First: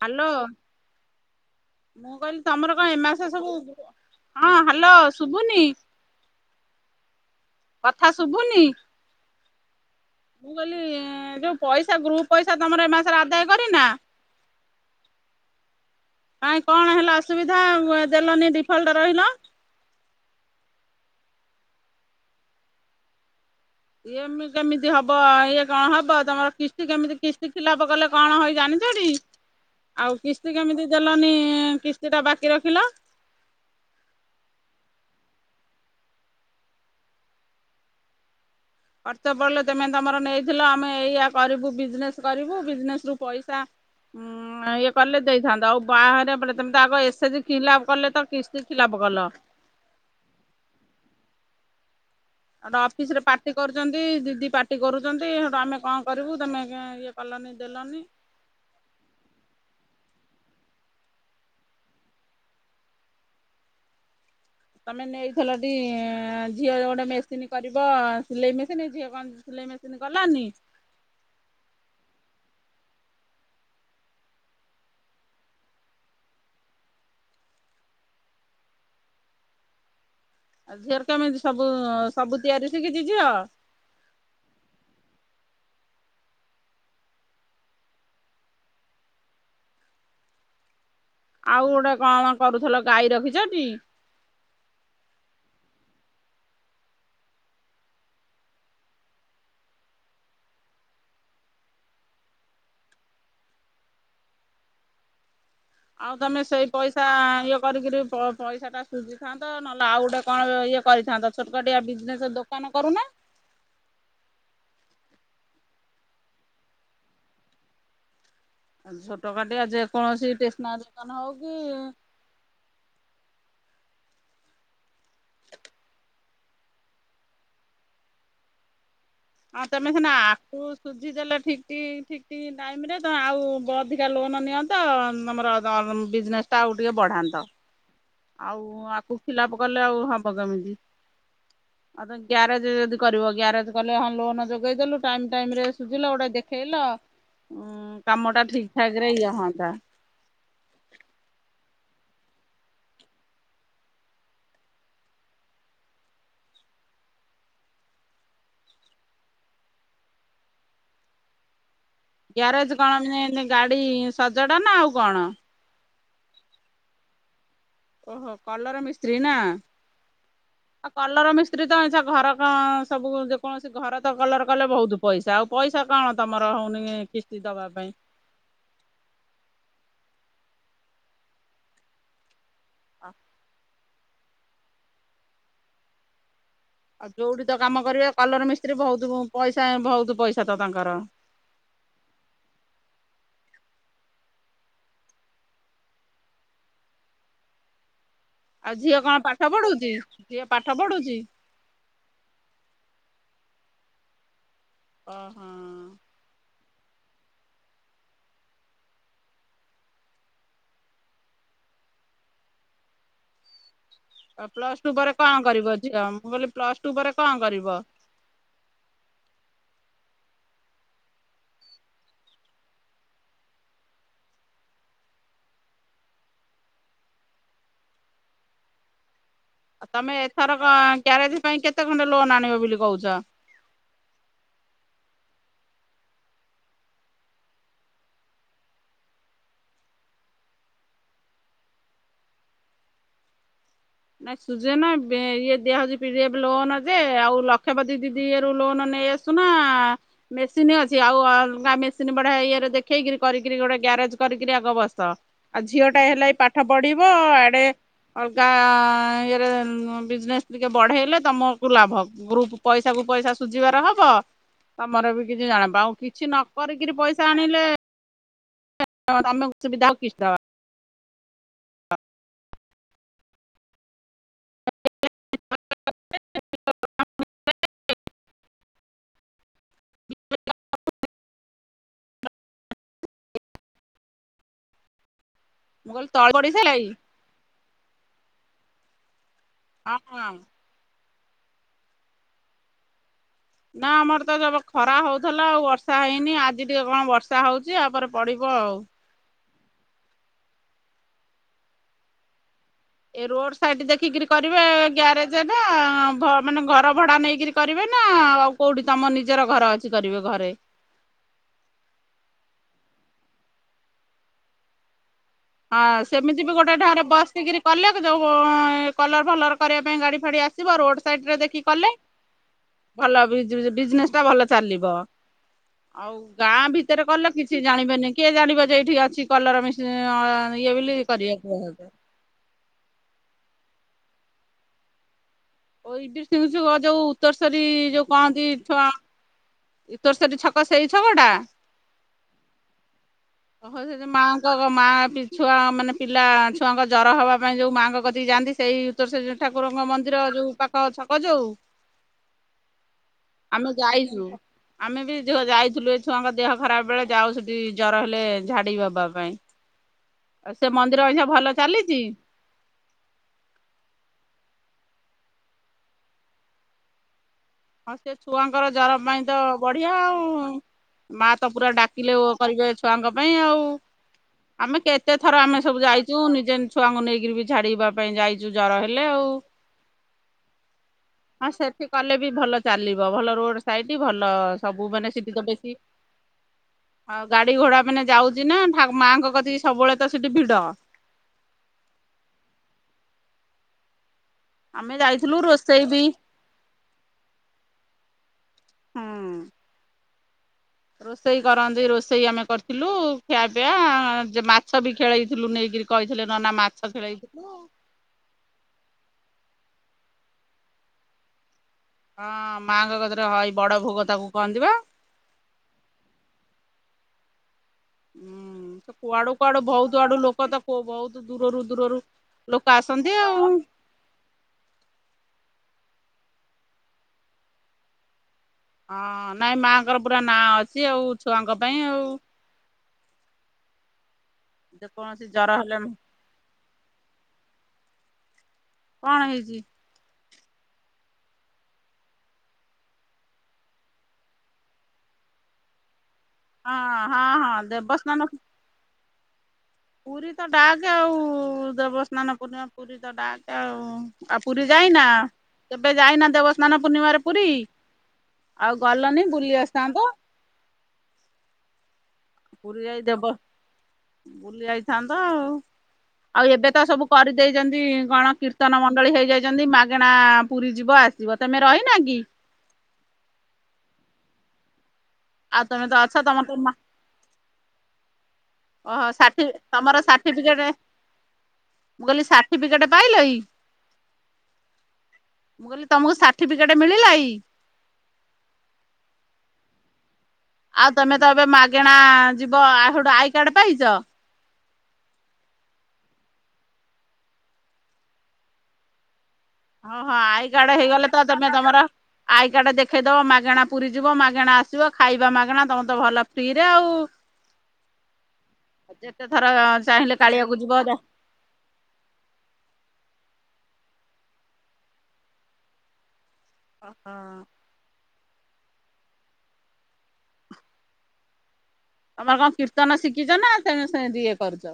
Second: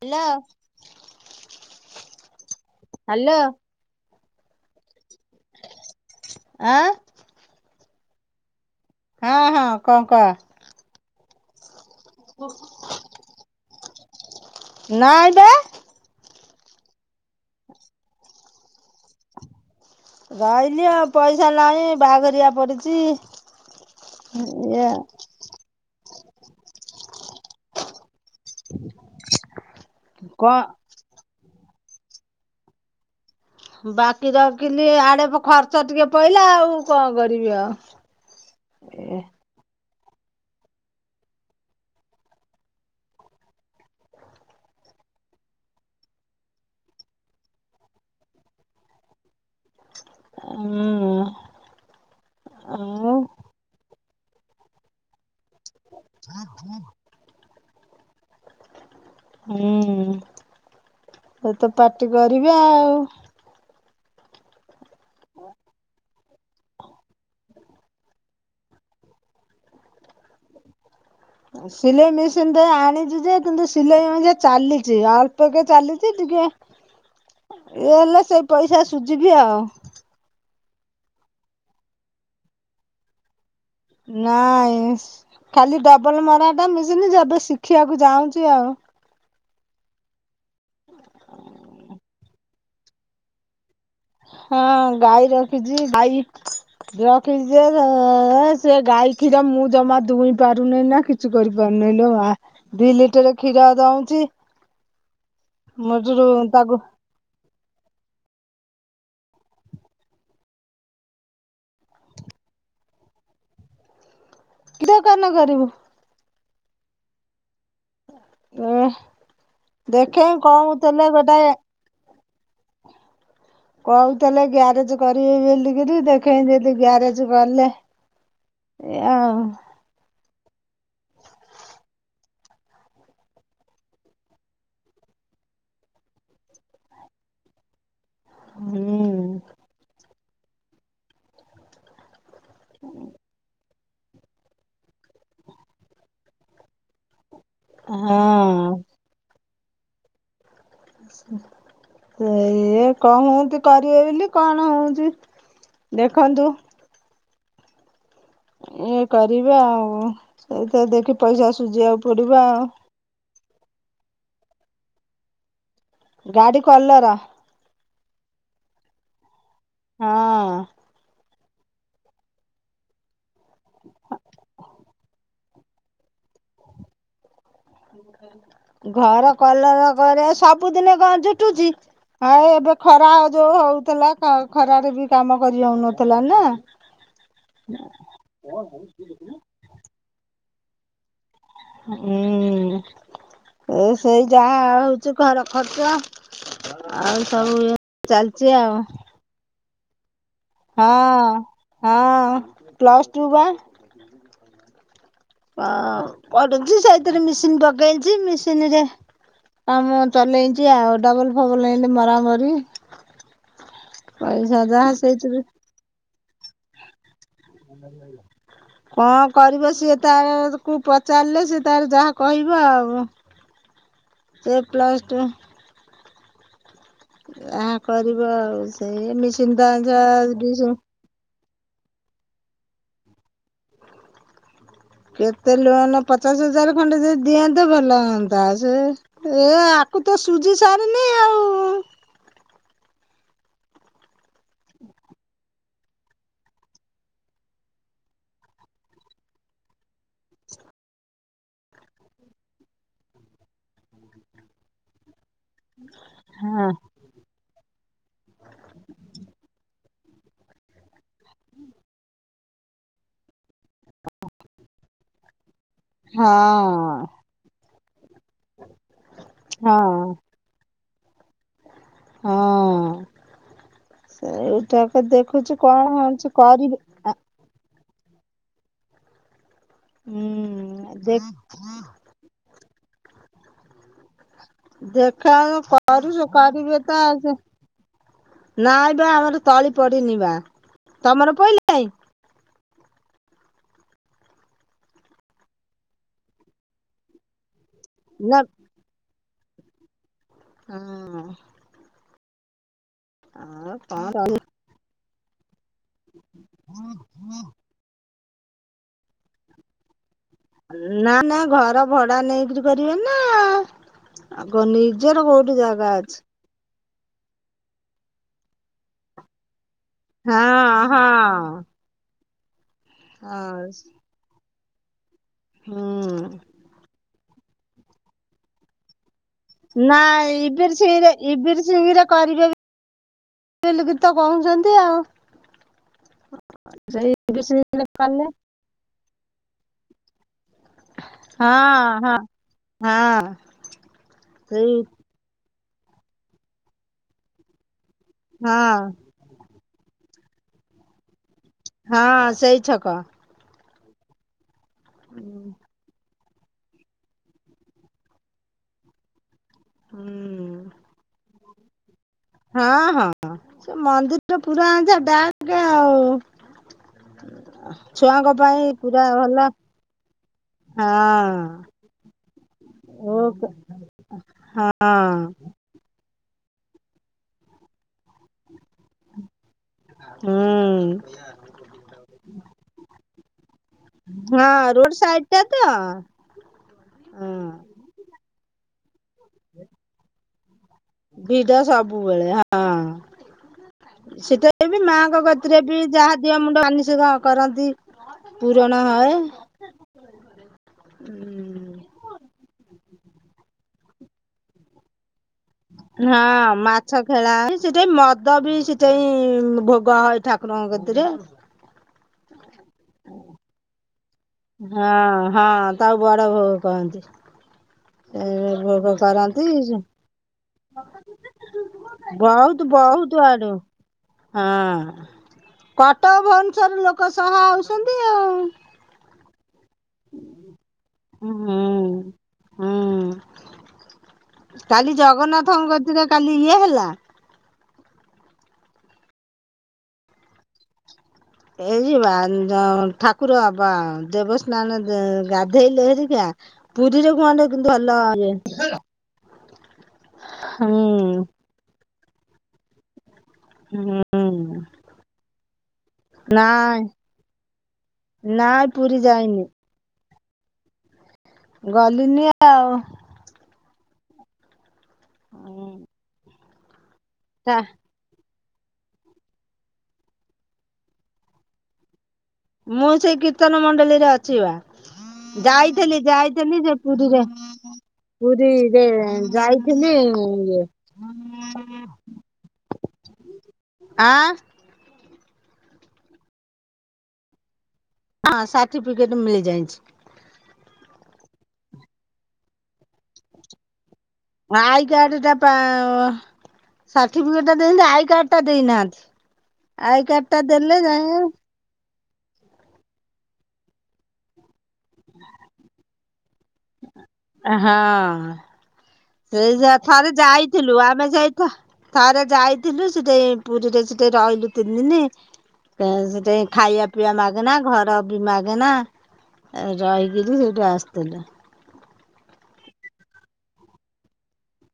Hello. Hello ମୁଁ କହିଲି ତମର କଣ ଏ ମାସ ହ୍ୟାଲୋ ସବୁ ହଁ ହାଲୋ ଶୁଭୁନି ଆଁ କଥା ଶୁଭୁନି ହଁ ହଁ କଣ କହ। ମୁଁ କହିଲି ଯୋଉ ପଇସା ଗ୍ରୁପ ପଇସା ତମର ଏ ମାସରେ ଆଦାୟ କରିନା ନାଇଁ ବେ କାଇଁ କଣ ହେଲା ଅସୁବିଧା ଦେଲନି ଡିଫଲ୍ଟ ରହିଲ? ରହିଲି ଆଉ ପଇସା ନାହିଁ ବାଘରିଆ ପଡ଼ିଚି ଏଇମି କେମିତି ହବ ଏ କଣ ହବ ତମର କିସ୍ତି କେମିତି କିସ୍ତି ଖିଲାପ କଲେ କଣ ହଇ ଜାଣିଛକଣ ହବ ତମର କିସ୍ତି କେମିତି କିସ୍ତି ଖିଲାପ କଲେ କଣ ହଇ ଜାଣିଚ ଟି ଆଉ କିସ୍ତି କଣ କେମିତି ଦେଲନି କିସ୍ତି ଟା ବାକି ରଖିଲ? ବାକି ରଖିଲି ଆଡେ ଖର୍ଚ୍ଚ ଟିକେ ପଇଲା ଆଉ କଣ କରିବି ଆଉ? ଖର୍ଚ୍ଚ ପଡିଲେ ତମେ ତମର ନେଇଥିଲ ଆମେ ଏଇଆ କରିବୁ ବିଜନେସ କରିବୁ ବିଜନେସ ରୁ ପଇସା ଉଁ ଇଏ କଲେ ଦେଇଥାନ୍ତ ଆଉ ବାହାରେ ବଲେ ତମିତି ଆଗ ଏସଏଜି ଖିଲାପ କଲେ ତ କିସ୍ତି ଖିଲା କଲ। ମୁଁ। ଟା ଅଫିସ ରେ ପାର୍ଟି କରୁଛନ୍ତି ଦିଦି ପାର୍ଟି କରୁଛନ୍ତି ସେଟୁ ଆମେ କଣ କରିବୁ ତମେ ଇଏ ପଲନୀ ଦେଲନି ହୁଁ। ଏ ତ ପାର୍ଟି କରି ଆଉ ତମେ ନେଇଥିଲଟି ଝିଅ ଗୋଟେ ମେସିନ୍ କରିବ ସିଲେଇ ମେସିନ୍ ଝିଅ କଣ ସିଲେଇ ମେସିନ୍ ଗଲାନି? ସିଲେଇ ମେସିନ୍ ଟେ ଆଣିଚି ଯେ କିନ୍ତୁ ସିଲେଇ ମେସିନ୍ ଚାଲିଛି ଅଳ୍ପ କେ ଚାଲିଛି ଟିକେ [unintelligible] ଇଏ ହେଲେ ସେଇ ପଇସା ସୁଝିଦି। ଆଉ ଝିଅର କେମିତି ସବୁ ସବୁ ତିଆରି ଶିକିଚି ଝିଅ? ନାଇଁ ଖାଲି ଡବଲ ମରା ଟା ମିଶିନି ଏବେ ଶିଖିବାକୁ ଯାଉଚି ଆଉ। ହୁଁ ଆଉ ଗୋଟେ କଣ କରୁଥିଲ ଗାଈ ରଖିଚ ଟି? ହଁ ଗାଈ ରଖିଚି ଗାଈ ରଖିଚି ଯେ ଏ ସେ ଗାଈ କ୍ଷୀର ମୁଁ ଜମା ଦୁଇଁ ପାରୁନି ନାଁ କି ଛି କରିପାରୁନେଇ ଲୋ ଆ ଦି ଲିଟର୍ କ୍ଷୀର ଦଉଚି। ଆଉ ତମେ ସେଇ ତାକୁ ପଇସା ଇଏ କରିକିରି ପ ପଇସାଟା ସୁଜିଥାନ୍ତ ନଲେ ଆଉ ଗୋଟେ କଣ ଇଏ କରିଥାନ୍ତ ଛୋଟ କାଟିଆ ବିଜନେସ୍ ଦୋ କାନ କରୁନା। କି ଦୋକାନ କରିବୁ? ଏ ଛୋଟକାଟିଆ ଦେଖେ ଯେକୌଣସି ଟେସନାରୀ କହୁଥିଲେ ଦୋକାନ ହଉ ଗୋଟେ କି କହୁଥିଲେ ଗ୍ୟାରେଜ କରିବି ବେଲିକରି ଦେଖେଇ ଯଦି ଗ୍ୟାରେଜ ଗଲେ ଏଇଆ। ଆଉ ତମେ ସିନା ଆକୁ ସୁଝିଦେଲେ ଠିକି ଠିକି ଟାଇମ ରେ ତ ଆଉ ବ ଅଧିକା ଲୋନ ନିଅ ତ ତମର ଅ ବିଜନେସ୍ ଟା ଆଉ ଟିକେ ବଢ଼ାନ୍ତ। ଆଉ ଆକୁ ହୁଁ ଖିଲାପ କଲେ ଆଉ ହବ କେମିତି? ଆଉ ତ ଗ୍ୟାରେଜ ଯଦି କରିବ ଗ୍ୟାରେଜ ଗଲେ ହଁ ଲୋନ ଯୋଗେଇଦଲୁ ଟାଇମ୍ ଟାଇମ୍ ରେ ସୁଝିଲ ଗୋଟେ ଦେଖେଇଲ ଉଁ କାମଟା ଠିକ୍ ହଁ ଠାକ୍ ରେ ଇଏ ହୁଅନ୍ତା। ସେ ଇଏ କହୁନ୍ତି କରିବେ ବିଲି କଣ ହଉଚି ଦେଖନ୍ତୁ। ଇଏ କରିବେ ଆଉ ସୁଇଥା ଦେଖି ପଇସା ସୁଝିଆଉ ଗ୍ୟାରେଜ କଣ ମିନେ ନେ ଗାଡ଼ି ସଜଡ଼ା ନା ଆଉ କଣ? ଗାଡ଼ି କଲର। ଓହୋ କଲର ମିସ୍ତ୍ରୀ ନା ହଁ ଆ କଲର ମିସ୍ ସେଥିରେ ତ ଘର କ ସବୁ ଯେକୌଣସି ଘର ତ କଲର କଲେ ବହୁତ ପଇସା, ଆଉ ପଇସା [unintelligible] କଣ ତମର ହଉନି କିସ୍ତି ଦବା ପାଇଁ? ଘର କଲର କରିବା ସବୁଦିନେ କଣ ଝୁଟୁଛି ଆ ଏବେ ଖରା ଯୋଉ ହଉଥିଲା ଖରାରେ ବି କାମ କରି ହୋଉନଥିଲା ନା। ଆଉ ଯୋଉଠି ତ କାମ କରିବେ କଲର ମିସ୍ତ୍ରୀ ବୋହୁତ ପଇସା ବୋହୁତ ପଇସା ତ ତାଙ୍କର। ହୁଁ ସେଇ ଯାହା ହଉଛି ଘର ଖର୍ଚ୍ଚ। ଆଉ ସବୁ [unintelligible] ଆଉ ଝିଅ କଣ ପାଠ ପଢୁଚି? ହଁ ହଁ ପ୍ଲସ୍ ଟୁ ବା। ଓହୋ। ହଁ ପୁଛି ସେଇଥିରେ ମେସିନ ପକେଇଚି, ମେସିନ ରେ କାମ ଚଲେଇଛି ଆଉ ଡବଲ ଫବଲ ହେଇ ମରାମରି। ଆଉ ପଇସା ପ୍ଲସ ଯାହା ଟୁ ପରେ ସେଇଥିରେ କଣ କରିବ ଝିଅ ମୁଁ କହିଲି ପ୍ଲସ ଟୁ ପରେ କଣ କରିବ? କଣ କରିବ ସିଏ ତାକୁ ପଚାରିଲେ ସିଏ ତାର ଯାହା କହିବ ଆଉ। ହ ସେ ପ୍ଲସ୍ ଟୁ। ଏହା କରିବ ଆଉ ସେଇ ମସିିନ୍ତା କ୍ୟାରେଜ ପାଇଁ କେତେ ଖଣ୍ଡେ ଲୋନ ଆଣିବ ବୋଲି କହୁଛ? କେତେ ଲୋନ ପଚାଶ ହଜାର ଖଣ୍ଡେ ଯଦ ଦିଅନ୍ତେ ଭଲ ହୁଅନ୍ତା। ଏ ଆକୁ ତ ସୁଝି ସାରିନି ଆଉ। ନାଇଁ ସୁଜେ ନା ଇଏ ଦିଆହଉଛି ପିରି ଲୋନ ଯେ ଆଉ ଲକ୍ଷପତି ଦିଦି ଇରୁ ଲୋନ ନେଇ ଆସି। ସୁମ ମେସିନ୍ ଅଛି ଆଉ ଅଲଗା ମେସିନ ବଆ ଇରେ ଦେଖେଇକ କର ଗୋଟେ ଗାରେଜ କରିକରି ଆଗ ବସ। ଆଉ ଝିଅ ଟା ହେଲେ ଏ ପାଠ ହଁ। ପଢିବ ଆଡେ ଅଲଗା ବିଜନେସ ଟିକେ ବଢେଇଲେ ତମକୁ ଲାଭ ଗ୍ରୁପ୍ ପଇସା କୁ ପଇସା ସୁଝିବାର ହବ ତମର ବି କିଛି ଜାଣିବା ଆଉ କିଛି ହଁ ନ କରିକିରି ପଇସା ଆଣିଲେ ତମକୁ ହଁ ସୁବିଧା କିଛି ଦବା। ହଁ ସେଇଠାକ ଦେଖୁଛି କଣ ହଉଛି କରିବି ହଁ। ହୁଁ ଦେଖ ଦେଖା ମୁଁ କହିଲି କରୁଛୁ ତଳି ପଡି କରିବେ ସାରିଲାଣି ତ ନାଇବେ ଆମର ତଳି ହଁ ପଡିନି ହଁ ବା ତ [unintelligible] ନା ଆମର ତବ ଖରା ହଉଥିଲା ଆଉ ବର୍ଷା ହେଇନି ଆଜି ଟିକେ କଣ ବର୍ଷା ହଉଛି ଆପରେ ନା ପଡିବ ଆଉ। ହଁ। ଏ ରୋଡ ଆଉ ସାଇଡ କଣ ଦେଖିକିରି କରିବେ ଗ୍ୟାରେଜ। ଜଗା ମାନେ ଘର ଭଡ଼ା ନେଇକରି କରିବେ ନା ଆଉ କୋଉଠି ତମ ନିଜର ଘର ଅଛି କରିବେ ଘରେ। ନା ନା ଘର ଭଡା ନେଇକିରି କରିବେ ନା ଆ ନିଜର କୋଉ ହଁ ସେମିତି ବି ଗୋଟେ ଢାରେ ବସିକରି କଲେ ଯୋଉ କଲର ଭଲର କରିବା ପାଇଁ ଗାଡି ଫାଡି ଆସିବ ହଁ ରୋଡ ସାଇଡ ରେ ହଁ ଦେଖି କଲେ ଭଲ ହଁ [unintelligible] ଭଲ ଚାଲିବ ଆଉ ହୁଁ ଗାଁ ଭିତରେ କଲେ କିଛି ଜାଣିବେନି କିଏ ଜାଣିବ ଯେ ଏଇଠି ଅଛି କଲର ମିସି ହଁ [unintelligible] କରିବେ [unintelligible] କଣ ଚାଛନ୍ତି ଆଉ। ଓ ଇଡିପ ସଂହ ଯୋଉ ସେଇ ଇବିର ଉତ୍ତରସରୀ ସିଂରେ ଯୋଉ କଲେ କହନ୍ତି [unintelligible] ତୋର ସେଇ ଛକ ଛକଟା? ହଁ ହଁ। ହଁ [unintelligible] ସେଇ ଛୁଆ ମାନେ ପିଲା ଛୁଆଙ୍କ ଜର ହବା ପାଇଁ ଯେଉଁ ମାଆଙ୍କ କରିକି ଯାଆନ୍ତି ହଁ ସେଇ ଉତ୍ତର ଠାକୁରଙ୍କ ମନ୍ଦିର ଯୋଉ ପାଖ ଛକ ଯୋଉ। ହଁ ସେଇ ଛକ। ଆମେ ଯାଇଛୁ ଆମେ ବି ଝିଅ ଯାଇଥିଲୁ ଛୁଆଙ୍କ ଦେହ ଖରାପ ବେଳେ ଯାଉ ସେଠି ଜର ହେଲେ ଝାଡି ବବା ପାଇଁ। ହୁଁ ଆଉ ସେ ମନ୍ଦିର [unintelligible] ଭଲ ଚାଲିଛି। ହଁ ହଁ ସେ ମନ୍ଦିର ପୁରା ଆ ଡାକେ ଆଉ। ହଁ ସେ ଛୁଆଙ୍କ ପାଇଁ ଛୁଆଙ୍କର ଜର ପୁରା ପାଇଁ ଭଲ ତ ବଢିଆ ଆଉ। ହଁ ମା ତ ପୁରା ଡାକିଲେ ଓ କରିବେ ଛୁଆଙ୍କ ଓ ପାଇଁ ହଁ। ଆଉ ଆମେ କେତେ ଥର ଆମେ ସବୁ ଯାଇଛୁ ନିଜେ ଛୁଆଙ୍କୁ ନେଇକିରି ବି ଝାଡିବା ପାଇଁ ଯାଇଛୁ ଜର ହେଲେ ଆଉ। ହୁଁ। ହଁ ସେଠି କଲେ ବି ଭଲ ଚାଲିବ ଭଲ ରୋଡ ସାଇଟି ଭଲ ହଁ ସବୁ ରୋଡ ମାନେ ସାଇଡ ସେଠି ଟା ତ ବେଶୀ ଆଉ ହଁ। ଗାଡି ଘୋଡା ମାନେ ଯାଉଛି ନା ମାଆଙ୍କ କତିିକି ସବୁବେଳେ ତ ସେଠି ଭିଡ। ଭିଡ ସବୁବେଳେ ହଁ ସେଟା ଏ ବି ଆମେ ମାଆଙ୍କ ଯାଇଥିଲୁ କତିରେ ରୋଷେଇ ବି ଯାହା ଡିଆ ମୁଣ୍ଡ ଆନିଷଧ କରନ୍ତି ପୁୁରଣ ହୁଁ। ହଏ। ରୋଷେଇ କରନ୍ତି ରୋଷେଇ ଆମେ କରିଥିଲୁ ଖିଆ ପିଆ ମା ମାଛ ବି ଖେଳେଇଥିଲୁ ନେଇକିରି କହିଥିଲେ ନନା ମାଛ ଖେଳେଇଥିଲୁ। ଦ ବି ସେଠାଇଁ ଭୋଗ ହଏ ଠାକୁରଙ୍କତିରେ। ହଁ ମାଙ୍କ କତିରେ ହ ବଡ ଭୋଗ ତାକୁ କହନ୍ତି ବା। ହଁ ହଁ ତାଉ ବଡ ଭୋଗ କହନ୍ତି। ହୁଁ। ଏ ଭୋଗ ହୁଁ କୁଆଡୁ କରନ୍ତି କୁଆଡୁ ବହୁତ ଆଡୁ ଲୋକ ତ ବହୁତ ଦୂରରୁ ଦୂରରୁ ବହୁତ ଲୋକ ବହୁତ ଆସନ୍ତି ଆଡୁ ଆଉ। ହଁ କଟକ ଭୁବନେଶ୍ୱର ଲୋକ ସହ ଆଉଛନ୍ତି ଆଉ। ହଁ ନାଇଁ ମାଆଙ୍କର ପୁରା ନାଁ ଅଛି ଆଉ ଛୁଆଙ୍କ ହୁଁ। ପାଇଁ ଆଉ। ହୁଁ କାଲି ଯେକୌଣସି ଜର ଜଗନ୍ନାଥଙ୍କ ହେଲେ କତିରେ କାଲି ଇଏ ହେଲା। କଣ ହେଇଛି? ଏଇ ବା ଠାକୁର ବା ଦେବସ୍ନାନ ଗାଧେଇଲେ ହେରିକା। ହଁ ପୁରୀ ରେ ହଁ ହଁ କୁହନ୍ତି ଭଲ ଦେବସ୍ନାନ ହୁଏ। ପୁରୀ ତ ଡାକ ଆଉ, ହୁଁ ଦେବସ୍ନାନ ପୂର୍ଣ୍ଣିମା ପୁରୀ ତ ଡାକ। ଆଉ ଆଉ ହୁଁ। ପୁରୀ ଯାଇନା କେବେ ଯାଇନା ନାଇଁ ଦେବସ୍ନାନ ପୂର୍ଣ୍ଣିମାରେ ପୁରୀ? ନାଇଁ ଆଉ ପୁରୀ ଗଲନି ଯାଇନି ବୁଲି ଆସିଥାନ୍ତ। ଗଲିନି ଆ ପୁରୀ ଯାଇ ଦେବ ବୁଲି ଯାଇଥାନ୍ତ ଆଉ ଆଉ ଏବେ ତ ସବୁ କରିଦେଇଛନ୍ତି ଗଣ କୀର୍ତ୍ତି କୀର୍ତ୍ତନ ମଣ୍ଡଳୀ ହେଇଯାଇଛନ୍ତି ମାଗେଣା ପୁରୀ ଯିବ ଆସିବ ତମେ ରହିନା କି? ମୁଁ ସେଇ କୀର୍ତ୍ତନ ମଣ୍ଡଳୀରେ ଅଛି ବା। ଆଉ ତମେ ଯାଇଥିଲି ତ ଅଛ ତମର ତ ଯାଇଥିଲି ମା ଯେ ପୁରୀରେ ପୁରୀ ରେ ଓହୋ ଷାଠି ଯାଇଥିଲି ତମର ଇଏ ସାର୍ଟିଫିକେଟ ମୁଁ କହିଲି ସାର୍ଟିଫିକେଟ ପାଇଲ ଇ। ଆଁ। ମୁଁ କହିଲି ତମକୁ ସାର୍ଟିଫିକେଟ ମିଳିଲା ଇ। ହଁ ସାର୍ଟିଫିକେଟ ମିଳିଯାଇଛି। ଆଉ ତମେ ତ ଏବେ ମାଗେଣା ଯିବ ଆ ହେଠୁ ଆଇ କାର୍ଡ ପାଇଚ? ଆଇ କାର୍ଡଟା ପା ସାଠୀଫିକେଟ ଦେଇଛନ୍ତି ଆଇ କାର୍ଡଟା ଦେଇନାହାନ୍ତି। ଓହୋ ଟା ଆଇ ଦେଲେ କାର୍ଡ ଯାଇ ହେଇଗଲେ ତ ହଁ ତମେ ତମର ଆଇ କାର୍ଡ ଦେଖେଇଦବ ମାଗଣା ପୁରୀ ଯିବ ମାଗଣା ଆସିବ ଖାଇବା ମାଗଣା ତମେ ତ ଭଲ ଫ୍ରିରେ ଆଉ। ହଁ ଯେତେ ଥର ସେଇ ଯା ଥରେ ଚାହିଁଲେ କାଳିଆକୁ ଯାଇଥିଲୁ ଆମେ ଯା ଥରେ ଯାଇଥିଲୁ ସେଠି ପୁରୀରେ ସେଠି ରହିଲୁ ତିନି ଦିନି [unintelligible] ଖାଇବା ପିଇବା ଯିବ। ମାଗେନା ଘର ବି ମାଗେନା ରହିକିରି ସେଇଠୁ ଆସିଥିଲୁ। ତମର କଣ କୀର୍ତ୍ତନ ଶିଖିଚ ନା ତମେ ସେମିତି ଇଏ କରୁଚ?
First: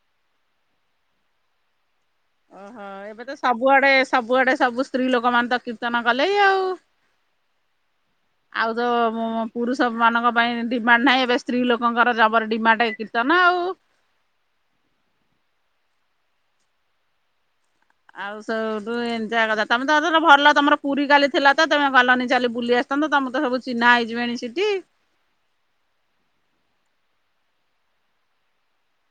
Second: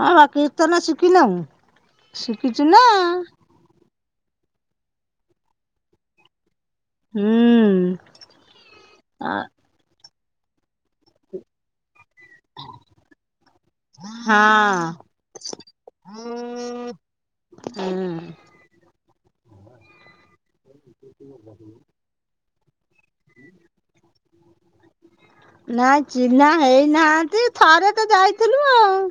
ହଁ ବା କୀର୍ତ୍ତନା ଶିଖିନାଇଁ ଶିଖିଚି ନା। ଓହୋ ଏବେ ତ ସବୁଆଡେ ସବୁଆଡେ ସବୁ ସ୍ତ୍ରୀ ଲୋକମାନେ ତ କୀର୍ତ୍ତନ କଲେଇ ଆଉ। ହୁଁ। ଆଉ ତ ଅ ପୁରୁଷମାନଙ୍କ ପାଇଁ ଡିମାଣ୍ଡ ନାହିଁ ଏବେ ସ୍ତ୍ରୀ ଲୋକଙ୍କର ଜବର ଡିମାଣ୍ଡ କୀର୍ତ୍ତନ ଆଉ। ହଁ। ହୁଁ ଆଉ ସୋଉଠୁ ଏମତିଆ କଥା ତମେ ତ ଭଲ ତମର ପୁରୀ କାଲି ଥିଲା ତ ତମେ ଗଲନି ଚାଲି ବୁଲି ଆସିଥାନ୍ତ ତମର ତ ସବୁ ଚିହ୍ନା ହେଇଯିବେଣି ସେଠି। ନା ଚିହ୍ନା ହେଇନାହାନ୍ତି ଥରେ ତ ଯାଇଥିଲୁ ଆଉ।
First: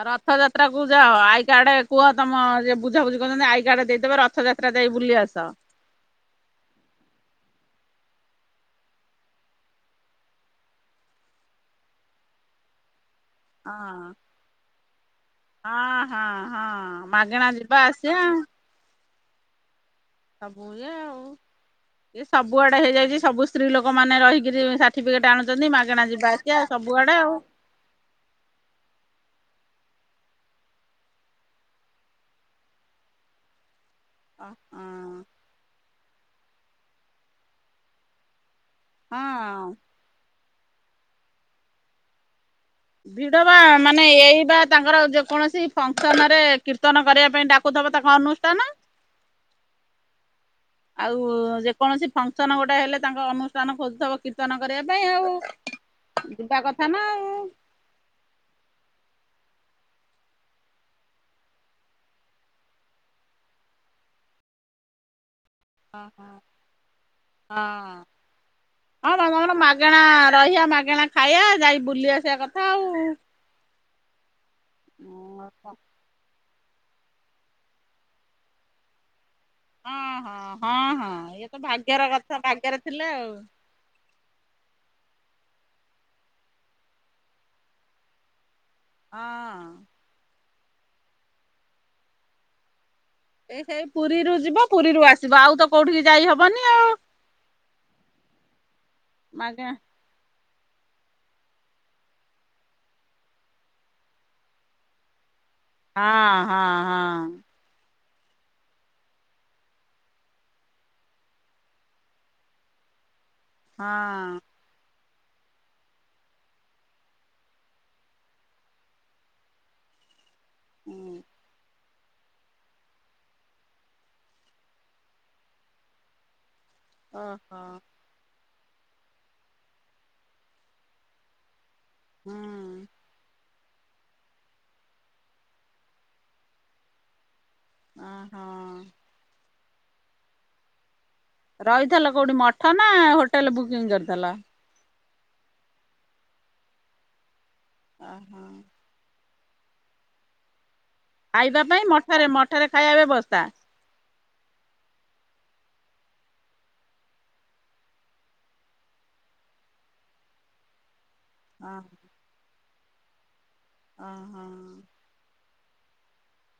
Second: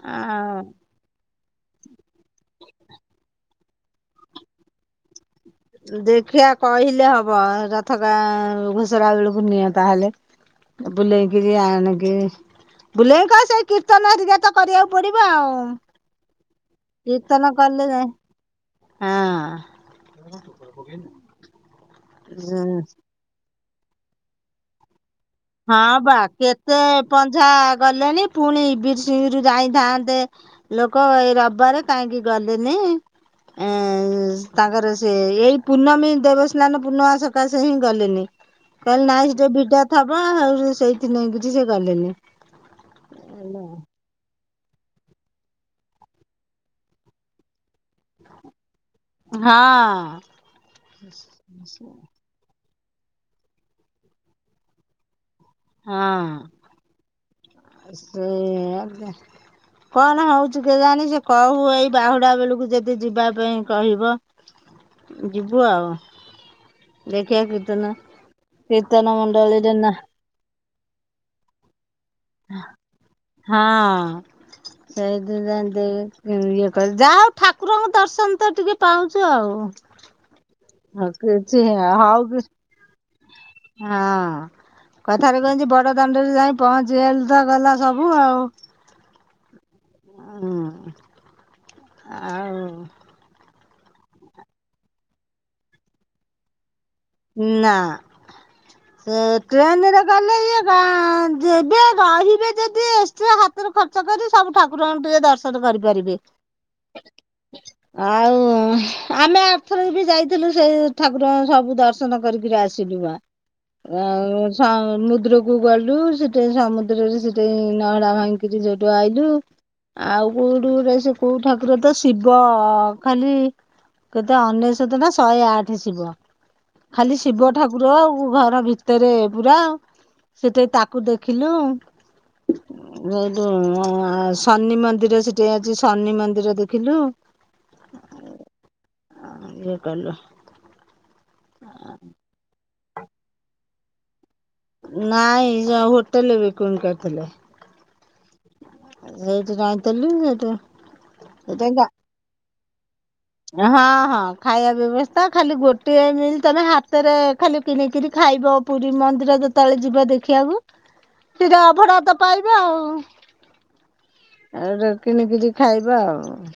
ଆଉ ରଥଯାତ୍ରାକୁ ଯାଅ ଆଇ କାର୍ଡ କୁହ ତମ ଯିଏ ବୁଝାବୁଝି କରୁଚନ୍ତି ଆଇ କାର୍ଡ ଦେଇଦେବେ ରଥଯାତ୍ରା ଯାଇ ବୁଲି ଆସ। ଦେଖିଆ କହିଲେ ହବ ରଥକା ଘୋଷରା ବେଳକୁ ନିଅନ୍ତା ହେଲେ। ବୁଲେଇ କିିରି ଆଣ କି ବୁଲେଇ କ ସେ ହଁ କୀର୍ତ୍ତନ ହେରିକା ତ କରିବାକୁ ପଡିବ ଆଉ। ହଁ ହଁ ହଁ ମାଗଣା କୀର୍ତ୍ତନ ଯିବା କଲେ ଯାଇ ଆସିବା। ହଁ। ସବୁ ଇଏ ଆଉ। ଇ ହଁ। ସବୁଆଡେ ହେଇଯାଇଚି ସବୁ ସ୍ତ୍ରୀ ଲୋକମାନେ ରହିକିରି ସାର୍ଟିଫିକେଟ ଆଣୁ ହଁ ବା କେତେ ପଞ୍ଝା ଗଲେଣି ପୁଣି ବିରସିଂରୁ ଯାଇଥାନ୍ତେ ଲୋକ ଏଇ ରବିବାରେ କାହିଁକି ଗଲେନି। ଏଁ [inaudible] ତାଙ୍କର ସେ ଏଇ ପୂର୍ଣ୍ଣମୀ ଦେବସ୍ନାନ ପୂର୍ଣ୍ଣମା ସକାଶେ ହିଁ ଗଲେନି। କହିଲେ ହଁ ନାଇଁ ସେ ଯୋ ଭିଡ ଥବ ଆଉ ସେଇଥିନାଗି କିଛି ସେ ଗଲେନି। ଭିଡ ବା ମା ନେ ଏଇ ବା ତାଙ୍କର ଯେକୌଣସି ଫଙ୍କସନରେ କୀର୍ତ୍ତନ କରିବା ପାଇଁ ଡାକୁଥିବ ତାଙ୍କ ଅନୁଷ୍ଠାନ। ହଁ। ଆଉ ଯେକୌଣସି ଫଙ୍କସନ ଗୋଟେ ହେଲେ ତାଙ୍କ ଅନୁଷ୍ଠାନ ଖୋଜୁଥିବ କୀର୍ତ୍ତନ କରିବା ପାଇଁ ଆଉ। ଯିବା କଥା ନା ଆଉ। ସେଇଆ ଯେ। କଣ ହଉଚି କେଜାଣି ସେ କହୁ ଏଇ ବାହୁଡା ବେଳକୁ ଯଦି ଯିବା ପାଇଁ କହିବ। ଯିବୁ ଆଉ ହଁ ଦେଖିବା ହଁ କୀର୍ତ୍ତନ କୀର୍ତ୍ତନ ହଁ ମ [unintelligible] ମଣ୍ଡଳୀରେ ନା ମାଗଣା ରହିବା ମାଗଣା ଖାଇବା ଯାଇ ବୁଲିବାସିବା କଥା ଆଉ। ହଁ ସେଇ ଦେ [unintelligible] ଇଏ କ ଯାହା ହଉ ଠାକୁରଙ୍କୁ ଦର୍ଶନ ତ ଟିକେ ପାଉଚୁ ଆଉ। ହଁ ହଁ ହଁ ହଁ ହଉ ଇଏ ତ କିଛି ଭାଗ୍ୟର ହଉ କି କଥା ଭାଗ୍ୟରେ ଥିଲେ ଆଉ। ହଁ। କଥାରେ କଇଚି ବଡ ଦାଣ୍ଡରେ ଯାଇ ପହଞ୍ଚିଗଲୁ ତ ଗଲା ସବୁ ଆଉ। ହଁ। ଆଉ। ଏ ସେଇ ପୁରୀରୁ ଯିବ ପୁରୀରୁ ଆସିବ ଆଉ ତ କୋଉଠିକି ଯାଇ ହବନି ଆଉ। ନା ମାଗେ ଟ୍ରେନରେ ଗଲେ ଇଏ ଗାଁ ଯିବେ ରହିବେ ଯଦି ଏକ୍ସଟ୍ରା ହାତରୁ ଖର୍ଚ୍ଚ କରି ସବୁ ଠାକୁରଙ୍କୁ ଟିକେ ଦର୍ଶ ନ ହଁ କରିପାରିବେ। ହଁ ହଁ ଆଉ ଆମେ ଆରଥର ବି ଯାଇଥିଲୁ ସେଇ ଠାକୁରଙ୍କ ସବୁ ଦର୍ଶ ନ କରିକରି ଆସିଲୁ ବା ଆଉ ହଁ ସମୁଦ୍ରକୁ ଗଲୁ ସେଠି ସମୁଦ୍ରରେ ସେଠି ନହଡା ଭାଙ୍ଗିକିରି ସେଇଠୁ ଆଇଲୁ। ଆଉ କୋଉଠୁ ରେ ସେ ହୁଁ କୋଉ ଠାକୁର ତ ଶିବ ଖାଲି କେତେ ଅନେଶୋତ ନା ଶହେ ଆଠ ଶିବ। ଖାଲି ଶିବ ଓହୋ ଠାକୁର ଆଉ ଘର ଭିତ ତରେ ପୁରା ସେଠି ତାକୁ ଦେଖିଲୁ। ହଁ ଉ ଆ ଶନି ମନ୍ଦିର ସେଠି ଅଛି ଶନି ମନ୍ଦିର ଦେଖିଲୁ ଓହୋ ହ ଇଏ କଲୁ ରହିଥିଲ କୋଉଠି ମଠ ନା ହୋଟେଲ ବୁକିଂ କରିଥିଲ ନାଇଁ ଯ ହୋଟେଲ ବିକିଙ୍ଗୁ କରିଥିଲେ ଓହୋ ସେଇଠି ଜାଇଁଥିଲୁ ସେଇଠୁ ଖାଇବା ସେଟା ପାଇଁ ମଠାରେ ମଠାରେ ଖାଇବା ବ୍ୟବସ୍ଥା ହଁ ହଁ ଖାଇବା ବ୍ୟବସ୍ଥା ଖାଲି ଗୋଟିଏ ମିଲ୍ ତମେ ହାତରେ ଖାଲି କିଣିକିରି ଖାଇବ ପୁରୀ ମନ୍ଦିର ଯେତେବେଳେ ଯିବ ଦେଖିବାକୁ ସେଇଠି ଅଭଡା ତ ପାଇବେ ଆଉ ଓହୋ ରେ କିଣିକିରି ଖାଇବା ଆଉ